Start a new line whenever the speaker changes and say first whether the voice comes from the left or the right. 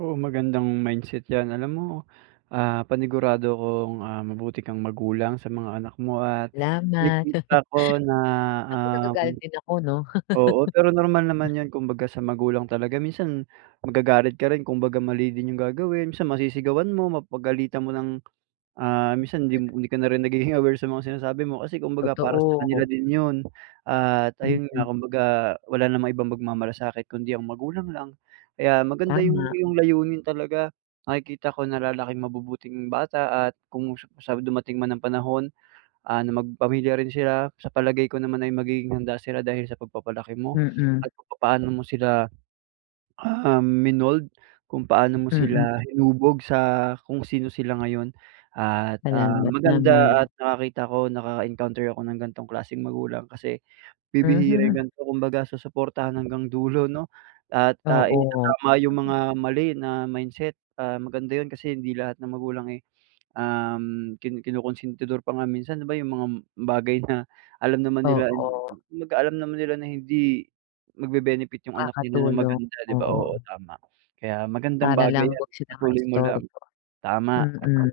right: Oo, magandang mindset 'yan. Alam mo, ah, panigurado akong, ah, mabuti kang magulang sa mga anak mo at
left: 'Lamat.
right: nakikita ko na,
left: Naku,
right: um
left: nagagalit din ako 'no.
right: oo, pero normal naman 'yon kumbaga sa magulang talaga. Minsan magagalit ka rin. Kumbaga, mali din yung gagawin. Minsan masisigawan mo, mapagalitan mo ng, ah, minsan hindi hindi ka na rin nagiging aware sa mga sinasabi mo kasi kumbaga para sa
left: Totoo.
right: kanila din yun. At ayun nga
left: Mm.
right: kumbaga, wala namang ibang magmamalasakit kundi ang magulang lang kaya maganda yung
left: Tama.
right: iyong layunin talaga. Nakikita ko na lalaking mabubuting bata at kung sa dumating man ang panahon ano magpamilya rin sila, sa palagay ko naman ay magiging handa sila dahil sa pagpapalaki mo
left: Mm.
right: at papaano mo sila, ah, minold, kung paano mo
left: Mm.
right: sila hinubog sa kung sino sila ngayon. At, ah,
left: Salamat
right: maganda
left: naman.
right: at nakakita ko, naka-encounter ako ng ganitong klaseng magulang kasi bibihira yung
left: Mhm.
right: ganito. Kumbaga, susuportahan hanggang dulo 'no at, ah,
left: Oo.
right: itatama yung mga mali na mindset. Ah, maganda yun kasi hindi lahat ng magulang, eh, um, kin kinukunsintidor pa nga minsan, di ba, yung mga bagay na alam naman nila
left: Oo.
right: kumbaga alam naman nila na hindi magbe-benefit yung anak nila ng
left: Nakakatulong,
right: maganda, di ba oo,
left: oo.
right: tama. Kaya magandang
left: Para
right: bagay
left: lang
right: 'yan,
left: huwag sila
right: ipatuloy mo lang,
left: maistorbo
right: tama.
left: mm.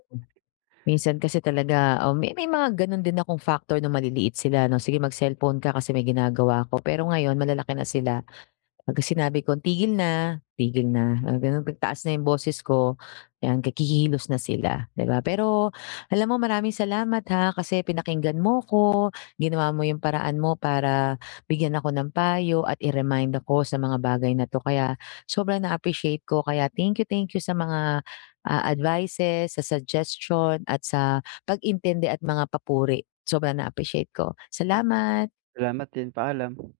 left: Minsan kasi talaga oo, may may mga gano'n din akong factor nong maliliit sila 'no, "Sige mag-cellphone ka kasi may ginagawa ako." Pero ngayon, malalaki na sila, pagka sinabi kong, "Tigil na." Tigil na. Mga ganun, 'pag taas na 'yong boses ko, 'yan kikilos na sila, 'di ba. Pero alam mo maraming salamat ha, kasi pinakiinggan mo ko, ginawa mo yung paraan mo para bigyan ako ng payo at i-remind ako sa mga bagay na 'to. Kaya sobrang na-appreciate ko. Kaya thank you, thank you sa mga, ah, advices, sa suggestion at sa pag-intindi at mga papuri. Sobrang na-appreciate ko. Salamat.
right: Salamat din, paalam.